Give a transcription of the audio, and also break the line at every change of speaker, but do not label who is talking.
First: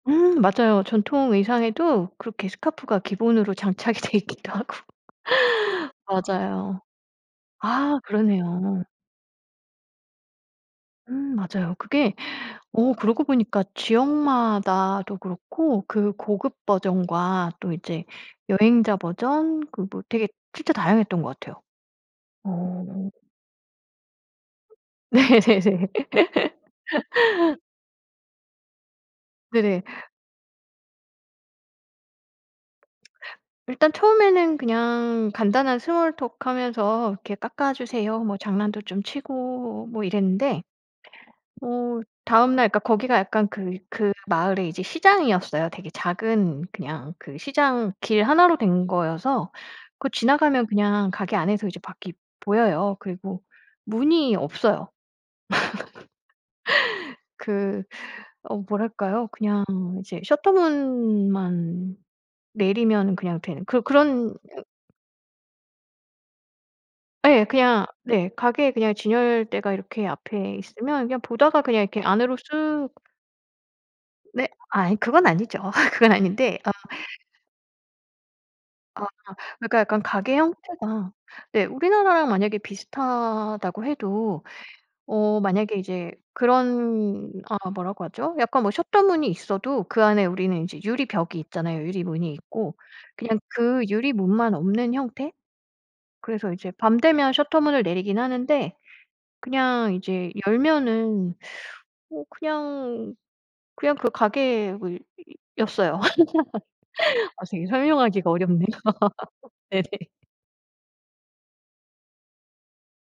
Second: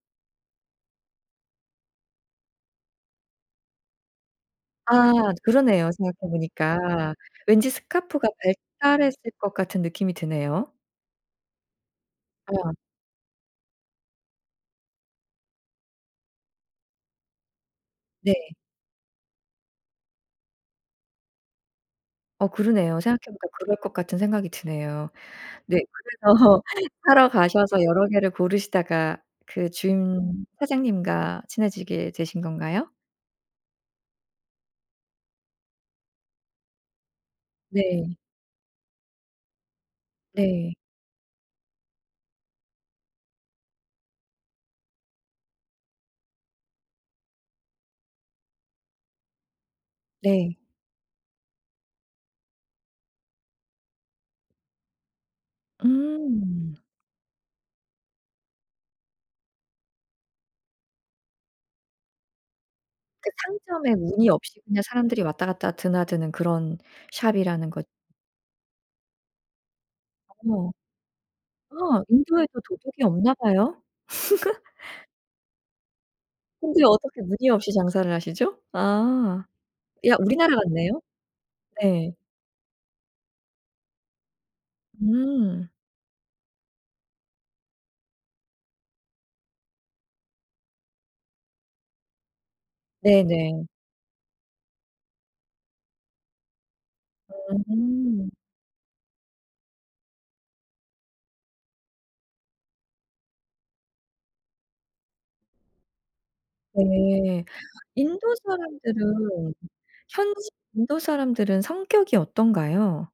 음 맞아요. 전통 의상에도 그렇게 스카프가 기본으로 장착이 돼 있기도 하고.
아 그러네요, 생각해
맞아요.
보니까. 왠지
아
스카프가
그러네요.
발달했을 것 같은 느낌이 드네요.
음 맞아요. 그게
예.
어 그러고 보니까 지역 마다도 그렇고 그 고급 버전과 또 이제
네.
여행자 버전 그 뭐 되게 진짜 다양했던 것 같아요.
어 그러네요.
어.
생각해 보니까 그럴 것 같은 생각이 드네요. 네
네네네.
그래서 사러 가셔서 여러 개를 고르시다가 그
네네.
주인 사장님과 친해지게 되신 건가요?
일단 처음에는 그냥 간단한 스몰톡 하면서 이렇게
네.
"깎아주세요." 뭐 장난도 좀 치고 뭐 이랬는데
네.
어 다음날 그러니까 거기가 약간 그 그 마을에 이제 시장이었어요. 되게 작은 그냥 그 시장 길 1 로 된 거여서 그
네.
지나가면 그냥 가게 안에서 이제 밖이 보여요. 그리고 문이 없어요.
음.
그 어 뭐랄까요? 그냥 이제 셔터 문만 내리면
그
그냥 되는 그
상점에 문이
그런
없이 그냥 사람들이 왔다 갔다 드나드는 그런
예
샵이라는 거
그냥 네 가게에 그냥 진열대가 이렇게 앞에
어.
있으면 그냥 보다가 그냥 이렇게
어
안으로
인도에도
쓱
도둑이 없나 봐요.
네? 아 이 그건 아니죠. 그건 아닌데 어
근데 어떻게 문이 없이 장사를 하시죠?
아
아.
그러니까 약간
야
가게
우리나라 같네요.
형태가 네
네.
우리나라랑 만약에 비슷하다고 해도 어
음.
만약에 이제 그런 아 뭐라고 하죠 약간 뭐 셔터 문이 있어도 그 안에 우리는 이제 유리 벽이 있잖아요, 유리문이 있고. 그냥
네네.
그 유리문만 없는 형태. 그래서 이제 밤 되면 셔터 문을 내리긴
음.
하는데 그냥 이제 열면은 뭐 그냥 그냥 그 가게 무 였어요.
네.
아 되게 설명하기가
인도
어렵네요.
사람들은
네네.
현지 인도 사람들은 성격이 어떤가요?